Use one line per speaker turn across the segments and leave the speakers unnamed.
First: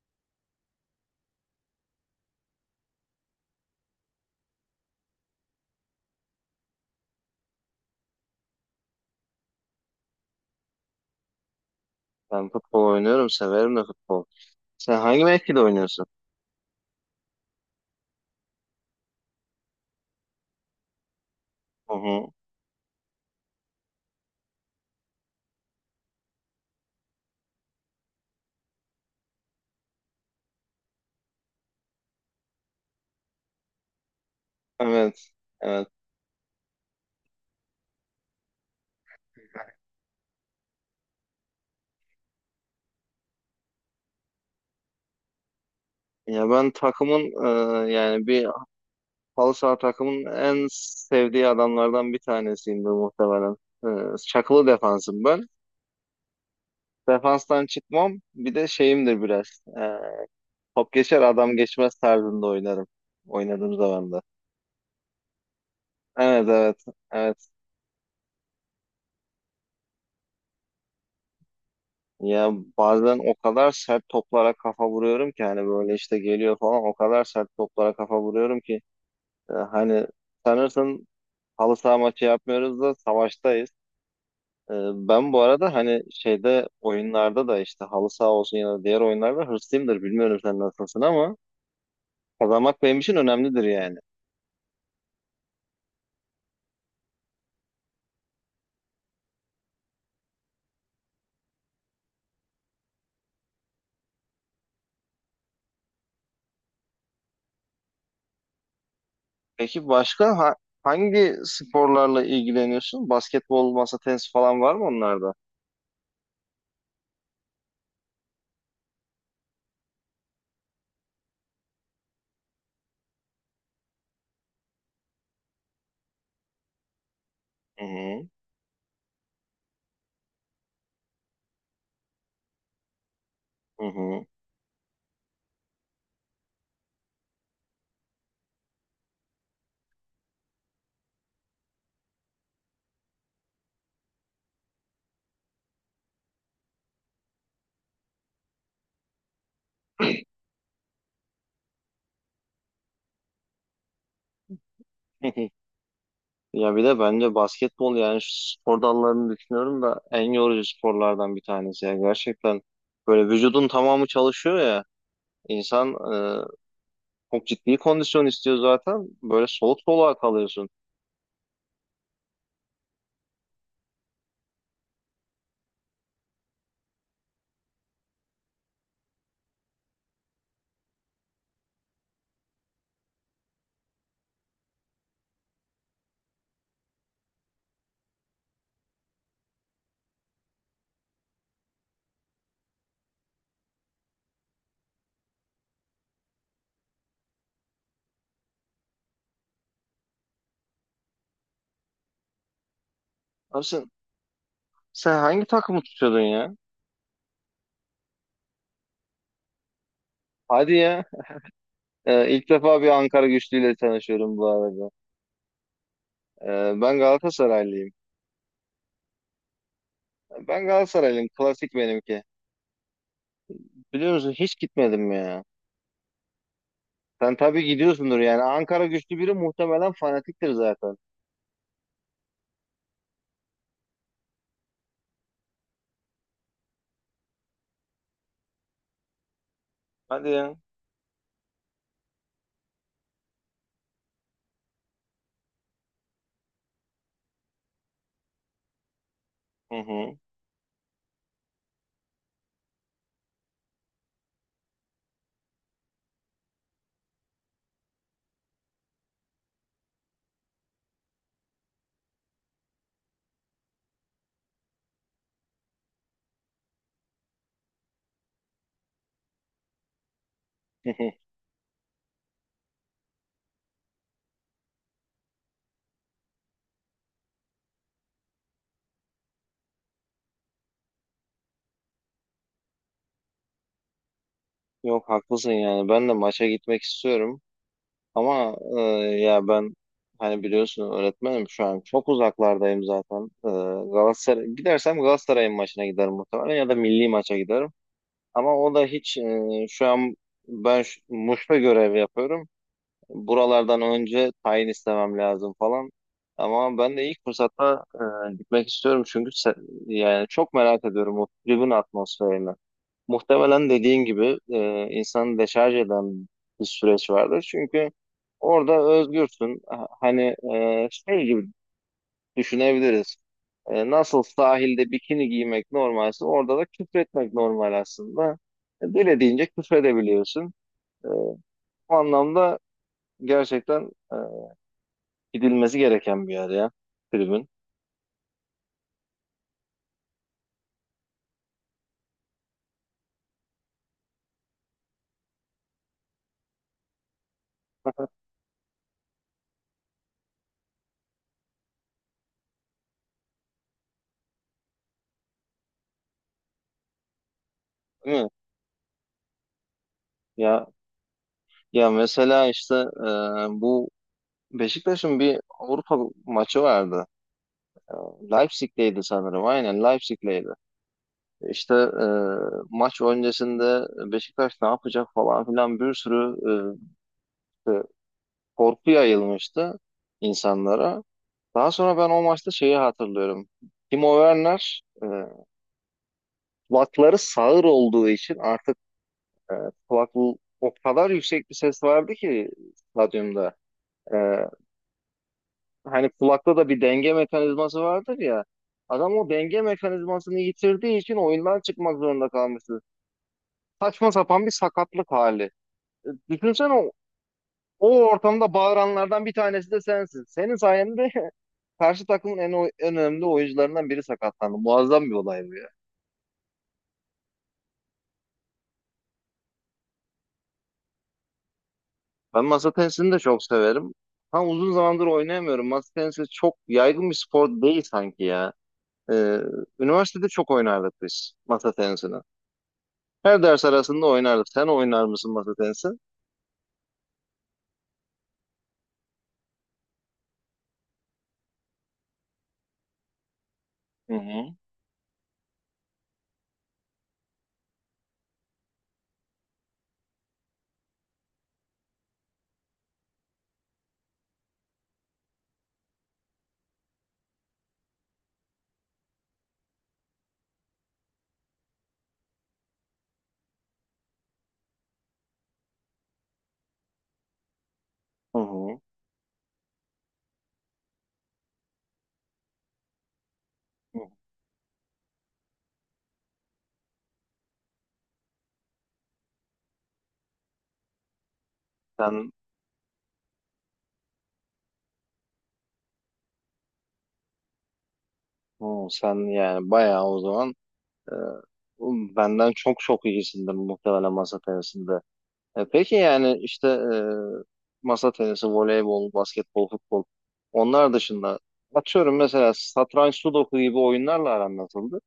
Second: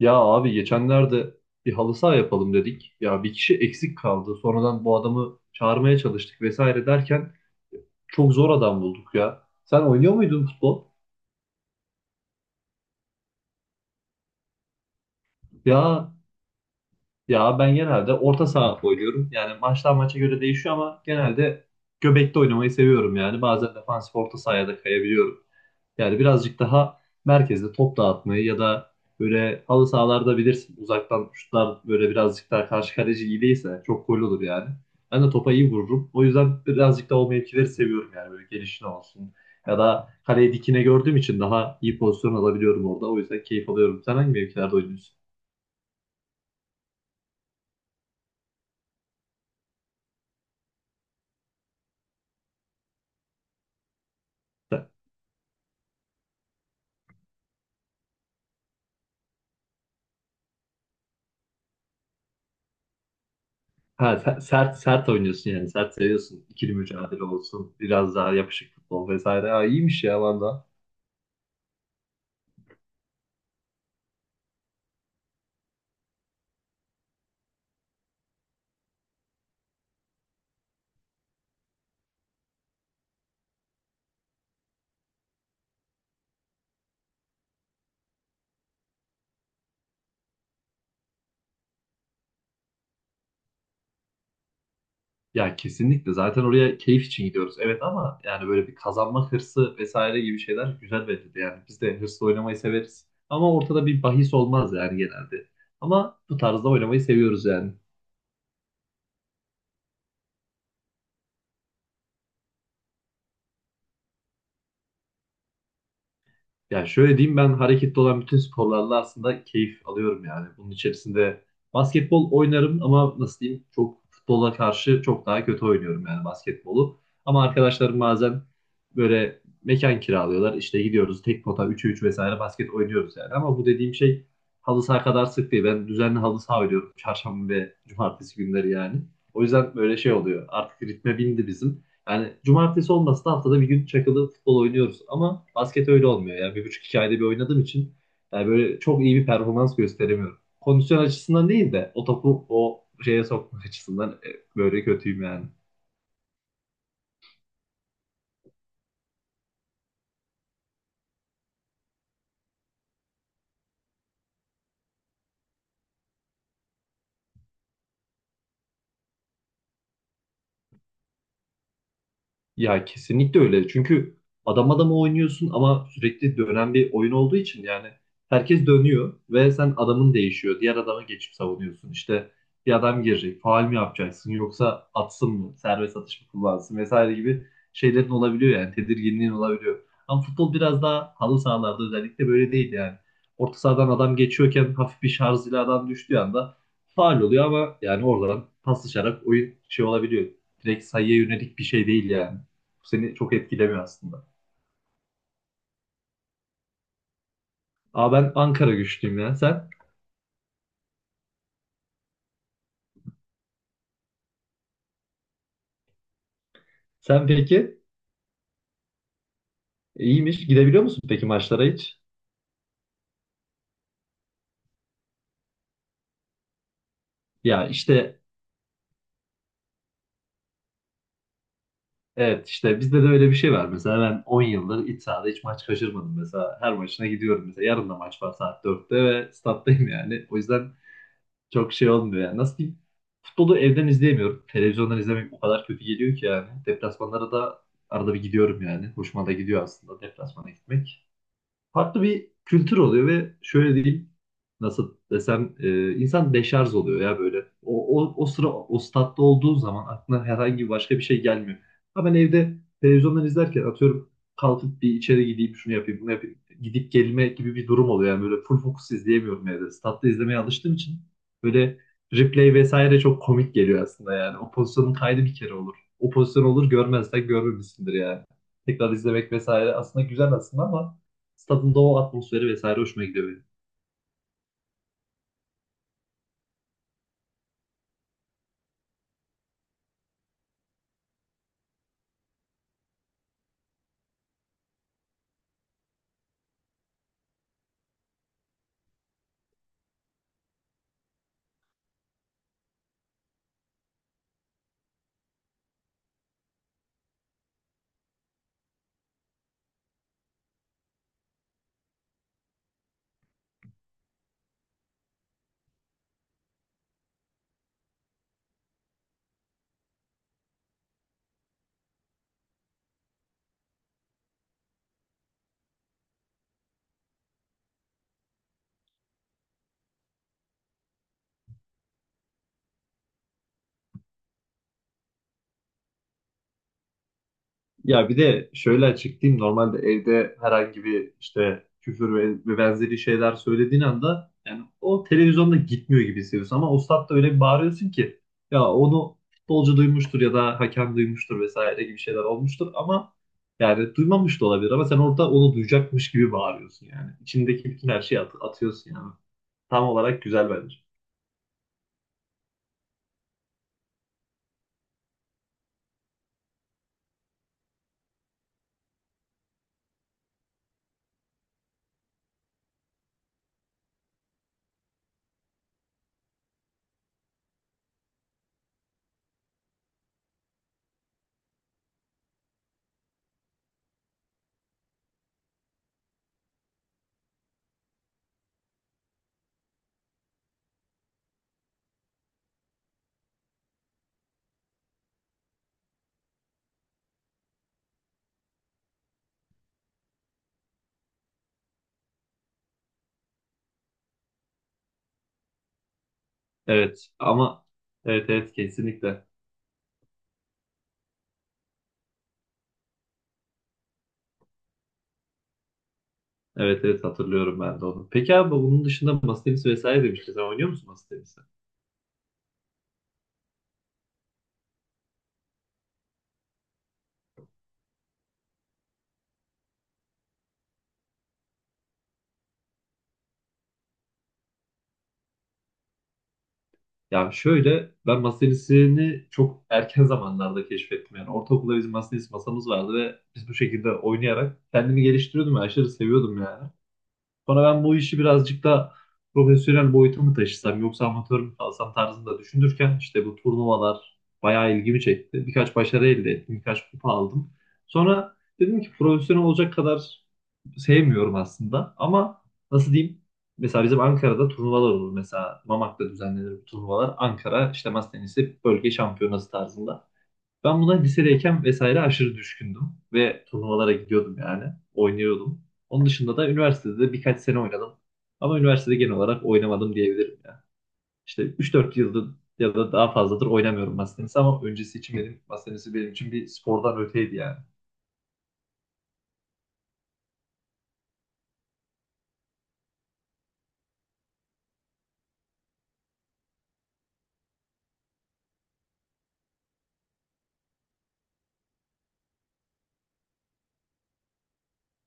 Ya abi geçenlerde bir halı saha yapalım dedik. Ya bir kişi eksik kaldı. Sonradan bu adamı çağırmaya çalıştık vesaire derken çok zor adam bulduk ya. Sen oynuyor muydun futbol?
Ben futbol oynuyorum, severim de futbol. Sen hangi mevkide oynuyorsun?
Ya Ya ben genelde orta saha oynuyorum. Yani maçtan maça göre değişiyor ama genelde
Hı hı.
göbekte oynamayı seviyorum yani. Bazen defansif orta sahaya da kayabiliyorum. Yani birazcık daha merkezde top dağıtmayı ya da böyle halı sahalarda bilirsin uzaktan şutlar böyle birazcık daha karşı kaleci iyi değilse çok gol olur yani. Ben
Evet,
de topa iyi
evet.
vururum. O yüzden birazcık daha o mevkileri seviyorum yani böyle gelişine olsun. Ya da kaleyi dikine gördüğüm için daha iyi pozisyon alabiliyorum orada. O yüzden keyif alıyorum. Sen hangi mevkilerde oynuyorsun?
Ya ben takımın yani bir halı saha takımın en sevdiği adamlardan bir tanesiyimdir muhtemelen. Çakılı defansım ben. Defanstan çıkmam. Bir de şeyimdir biraz. E, Top geçer adam geçmez tarzında oynarım. Oynadığım zaman
Ha,
da.
sert sert oynuyorsun yani. Sert seviyorsun.
Evet
İkili
evet
mücadele
evet.
olsun. Biraz daha yapışık futbol vesaire. Ha, iyiymiş ya valla.
Ya bazen o kadar sert toplara kafa vuruyorum ki hani böyle işte geliyor falan o kadar sert toplara kafa vuruyorum ki hani sanırsın halı saha maçı yapmıyoruz da savaştayız. Ee, Ben bu arada hani şeyde oyunlarda da işte halı saha olsun ya da diğer oyunlarda hırslıyımdır. Bilmiyorum sen nasılsın ama kazanmak benim için önemlidir yani.
Ya kesinlikle. Zaten oraya keyif için gidiyoruz. Evet ama yani böyle bir kazanma hırsı vesaire gibi şeyler güzel verildi. Yani biz de hırsla oynamayı severiz. Ama ortada bir bahis olmaz yani genelde. Ama bu tarzda oynamayı seviyoruz yani.
Peki hangi sporlarla ilgileniyorsun? Basketbol, masa tenisi falan var mı onlarda?
Yani şöyle diyeyim ben hareketli olan bütün sporlarla aslında keyif alıyorum yani. Bunun içerisinde basketbol oynarım ama nasıl diyeyim çok futbola karşı çok daha kötü oynuyorum yani basketbolu. Ama
Hı
arkadaşlarım
hı.
bazen böyle mekan kiralıyorlar işte gidiyoruz tek pota 3'e 3 vesaire basket oynuyoruz yani. Ama bu
Hı
dediğim
hı.
şey halı saha kadar sık değil. Ben düzenli halı saha oynuyorum çarşamba ve cumartesi günleri yani. O yüzden böyle şey oluyor artık ritme bindi bizim. Yani cumartesi olmasa da haftada bir gün çakılı futbol oynuyoruz. Ama basket öyle olmuyor. Yani bir buçuk iki ayda bir oynadığım için yani böyle çok iyi bir performans gösteremiyorum. Kondisyon açısından değil de o topu o şeye sokma açısından böyle kötüyüm yani.
Ya bir de bence basketbol, yani şu spor dallarını düşünüyorum da en yorucu sporlardan bir tanesi. Ya gerçekten böyle vücudun tamamı çalışıyor ya. İnsan çok ciddi kondisyon istiyor zaten. Böyle soluk soluğa kalıyorsun.
Ya kesinlikle öyle. Çünkü adam adama oynuyorsun ama sürekli dönen bir oyun olduğu için yani herkes dönüyor ve sen adamın değişiyor. Diğer adama geçip savunuyorsun. İşte bir adam girecek. Faul mü yapacaksın yoksa atsın mı? Serbest atış mı kullansın vesaire gibi şeylerin olabiliyor yani. Tedirginliğin olabiliyor. Ama futbol biraz daha halı sahalarda özellikle böyle değil yani. Orta sahadan adam geçiyorken hafif bir şarj ile adam düştüğü anda faul oluyor ama yani oradan paslaşarak oyun şey olabiliyor. Direkt sayıya yönelik bir şey değil yani seni çok
Abi
etkilemiyor aslında.
sen hangi takımı tutuyordun ya?
Aa ben Ankara güçlüyüm ya. Sen?
Hadi ya. İlk defa bir Ankara güçlüyle tanışıyorum bu arada. Ben
Sen peki?
Galatasaraylıyım.
İyiymiş.
Ben
Gidebiliyor musun peki
Galatasaraylıyım.
maçlara
Klasik
hiç?
benimki. Biliyor musun hiç gitmedim ya. Sen tabii
Ya
gidiyorsundur
işte
yani. Ankara güçlü biri muhtemelen fanatiktir zaten.
evet işte bizde de öyle bir şey var. Mesela ben 10 yıldır iç sahada hiç maç kaçırmadım. Mesela her maçına gidiyorum. Mesela yarın da maç var saat 4'te ve stattayım yani.
Hadi
O
ya.
yüzden çok şey olmuyor yani. Nasıl diyeyim? Futbolu evden izleyemiyorum. Televizyondan izlemek o kadar kötü geliyor ki yani. Deplasmanlara da arada bir gidiyorum yani. Hoşuma da gidiyor
Hı
aslında
hı.
deplasmana gitmek. Farklı bir kültür oluyor ve şöyle diyeyim nasıl desem insan deşarj oluyor ya böyle. O sıra o statta olduğu zaman aklına herhangi başka bir şey gelmiyor. Ama ben evde televizyondan izlerken atıyorum kalkıp bir içeri gideyim şunu yapayım bunu yapayım gidip gelme gibi bir durum oluyor. Yani böyle full fokus izleyemiyorum evde. Statta izlemeye alıştığım için böyle replay vesaire çok komik geliyor aslında yani. O pozisyonun kaydı bir kere olur. O pozisyon olur görmezsen görmemişsindir yani. Tekrar izlemek vesaire aslında güzel aslında ama stadın da o atmosferi vesaire hoşuma gidiyor benim.
Yok haklısın yani. Ben de maça gitmek istiyorum. Ama ben hani biliyorsun öğretmenim şu an çok uzaklardayım zaten. Galatasaray gidersem Galatasaray'ın maçına giderim muhtemelen ya da milli maça giderim. Ama o da hiç şu an Muş'ta görev yapıyorum. Buralardan önce tayin istemem lazım falan. Ama ben de ilk fırsatta gitmek istiyorum yani çok merak ediyorum o tribün atmosferini. Muhtemelen dediğin gibi insanı deşarj eden bir süreç vardır. Çünkü orada özgürsün. Hani şey gibi düşünebiliriz. Nasıl sahilde bikini giymek normalse orada da küfretmek normal aslında. Dilediğince küfredebiliyorsun. E, O anlamda gerçekten gidilmesi gereken bir yer ya tribün.
Ya bir de şöyle açıklayayım. Normalde evde herhangi bir işte küfür ve benzeri şeyler söylediğin anda yani o televizyonda gitmiyor gibi hissediyorsun ama o statta öyle bir bağırıyorsun ki ya onu futbolcu duymuştur ya da hakem duymuştur vesaire gibi şeyler olmuştur ama yani duymamış da olabilir ama sen orada onu duyacakmış gibi bağırıyorsun yani. İçindeki bütün her şeyi
Değil mi?
atıyorsun yani. Tam olarak güzel
Ya,
bence.
ya mesela işte bu Beşiktaş'ın bir Avrupa maçı vardı. Leipzig'teydi sanırım. Aynen Leipzig'teydi. İşte maç öncesinde Beşiktaş ne yapacak falan filan bir sürü e, e, korku yayılmıştı insanlara. Daha sonra ben o maçta şeyi hatırlıyorum. Timo Werner kulakları sağır olduğu için artık e, kulak o kadar yüksek bir ses vardı ki stadyumda. E, Hani kulakta da bir denge mekanizması vardır ya. Adam o denge mekanizmasını yitirdiği için oyundan çıkmak zorunda kalmıştı. Saçma sapan bir sakatlık hali. Düşünsene
Evet, ama
o
evet, evet,
ortamda
kesinlikle.
bağıranlardan bir tanesi de sensin. Senin sayende karşı takımın en önemli oyuncularından biri sakatlandı. Muazzam bir olay bu ya.
Evet, evet, hatırlıyorum ben de onu. Peki abi bunun dışında masa tenisi vesaire demiştin. Sen oynuyor musun masa tenisi?
Ben masa tenisini de çok severim. Tam uzun zamandır oynayamıyorum. Masa tenisi çok yaygın bir spor değil sanki ya. E, Üniversitede çok oynardık biz masa tenisini. Her ders arasında oynardık. Sen oynar mısın masa tenisi?
Ya şöyle ben masa tenisini çok erken zamanlarda keşfettim. Yani ortaokulda bizim masa tenisi masamız vardı ve biz bu şekilde
Hı hı.
oynayarak kendimi geliştiriyordum ve aşırı seviyordum yani. Sonra ben bu işi birazcık da profesyonel boyuta mı taşısam yoksa amatör mü kalsam tarzında düşünürken işte bu turnuvalar bayağı ilgimi çekti. Birkaç başarı elde ettim, birkaç kupa aldım. Sonra dedim ki profesyonel olacak kadar sevmiyorum aslında ama nasıl diyeyim? Mesela bizim Ankara'da turnuvalar olur. Mesela Mamak'ta düzenlenir bu turnuvalar. Ankara işte masa
Hı
tenisi
hı.
bölge şampiyonası tarzında. Ben buna lisedeyken vesaire aşırı düşkündüm ve turnuvalara
Hı.
gidiyordum yani. Oynuyordum. Onun dışında da üniversitede de birkaç sene oynadım. Ama üniversitede genel olarak oynamadım diyebilirim ya. İşte 3 4 yıldır
Sen,
ya da daha fazladır oynamıyorum masa tenisi ama öncesi için benim masa tenisi benim için bir spordan öteydi yani.
hı, sen yani bayağı o zaman Ee, benden çok çok iyisindir muhtemelen masa tenisinde. Peki yani işte masa tenisi, voleybol, basketbol, futbol onlar dışında atıyorum mesela satranç, sudoku gibi oyunlarla aran nasıldı?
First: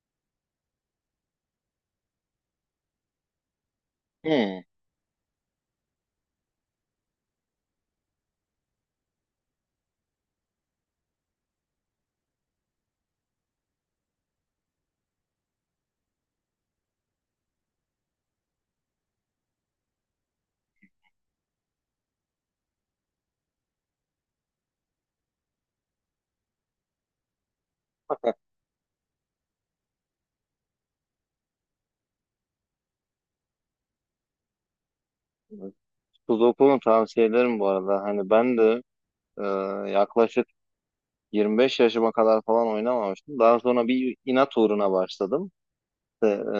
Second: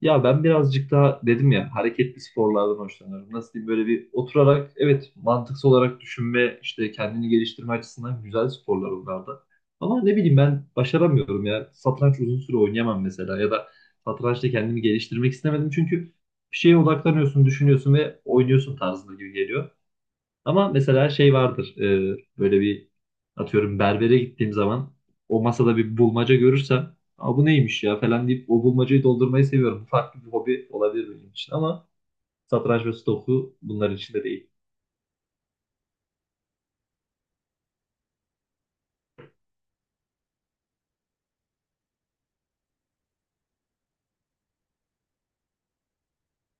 Ya ben birazcık daha dedim ya hareketli sporlardan hoşlanıyorum. Nasıl diyeyim böyle bir
Hmm.
oturarak evet mantıksal olarak düşünme işte kendini geliştirme açısından güzel sporlar onlar da. Ama ne bileyim ben başaramıyorum ya. Satranç uzun süre oynayamam mesela ya da satrançta kendimi geliştirmek istemedim çünkü bir şeye odaklanıyorsun, düşünüyorsun ve oynuyorsun tarzında gibi geliyor. Ama mesela şey vardır. Böyle bir atıyorum berbere gittiğim zaman o masada bir bulmaca görürsem, aa, bu neymiş ya falan deyip o bulmacayı doldurmayı seviyorum. Bu farklı bir hobi olabilir benim için ama satranç ve stoku bunların içinde değil.
Sudoku'nun tavsiye ederim bu arada. Hani ben de e, yaklaşık 25 yaşıma kadar falan oynamamıştım. Daha sonra bir inat uğruna başladım. İşte,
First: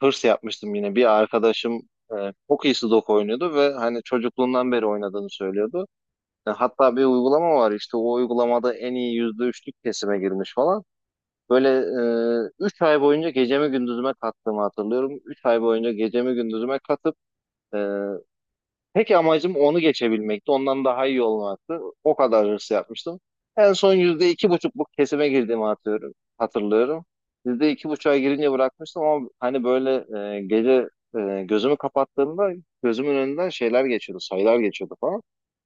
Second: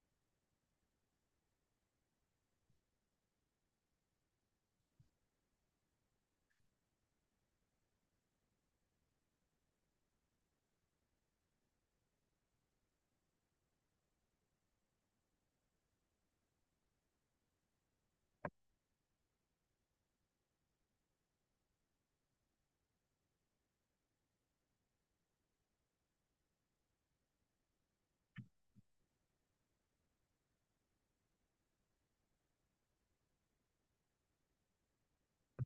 hırs yapmıştım yine. Bir arkadaşım e, çok iyi Sudoku oynuyordu ve hani çocukluğundan beri oynadığını söylüyordu. Hatta bir uygulama var, işte o uygulamada en iyi %3'lük kesime girmiş falan. Böyle 3 ay boyunca gecemi gündüzüme kattığımı hatırlıyorum. 3 ay boyunca gecemi gündüzüme katıp e, tek amacım onu geçebilmekti. Ondan daha iyi olmaktı. O kadar hırs yapmıştım. En son %2,5'luk kesime girdiğimi hatırlıyorum. Hatırlıyorum. %2,5'a girince bırakmıştım ama hani böyle gece gözümü kapattığımda gözümün önünden şeyler geçiyordu, sayılar geçiyordu falan.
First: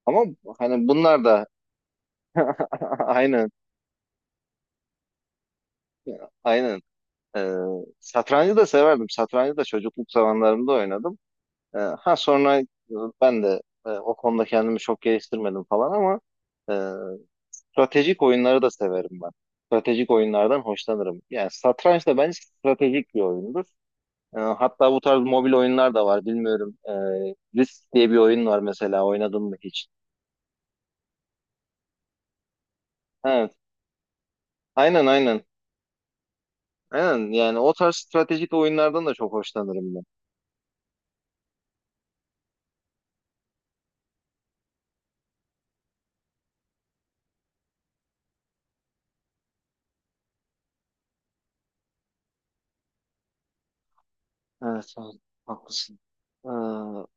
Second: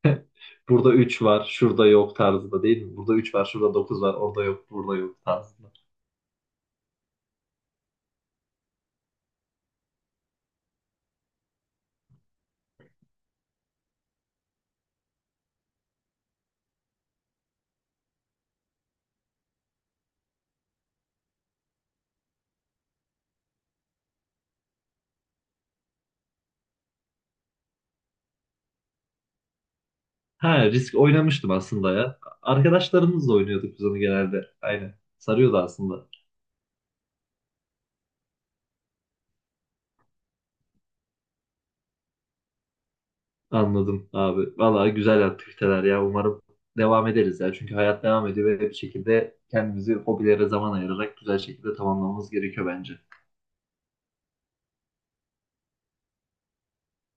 Ama hani
Burada 3
bunlar
var,
da
şurada yok tarzında değil mi? Burada 3 var,
aynen
şurada 9 var, orada yok, burada yok tarzında.
aynen. E, Satrancı da severdim. Satrancı da çocukluk zamanlarımda oynadım. Sonra ben de o konuda kendimi çok geliştirmedim falan ama e, stratejik oyunları da severim ben. Stratejik oyunlardan hoşlanırım. Yani satranç da bence stratejik bir oyundur. Hatta bu tarz mobil oyunlar da var. Bilmiyorum. Risk diye bir oyun var mesela. Oynadın mı hiç?
Ha, risk oynamıştım aslında ya. Arkadaşlarımızla
Evet.
oynuyorduk biz onu genelde. Aynen.
Aynen aynen.
Sarıyordu aslında.
Aynen. Yani o tarz stratejik oyunlardan da çok hoşlanırım ben.
Anladım abi. Vallahi güzel aktiviteler ya. Umarım devam ederiz ya. Çünkü hayat devam ediyor ve bir şekilde kendimizi hobilere zaman ayırarak güzel şekilde tamamlamamız gerekiyor bence.
Evet, evet. Haklısın. Ee,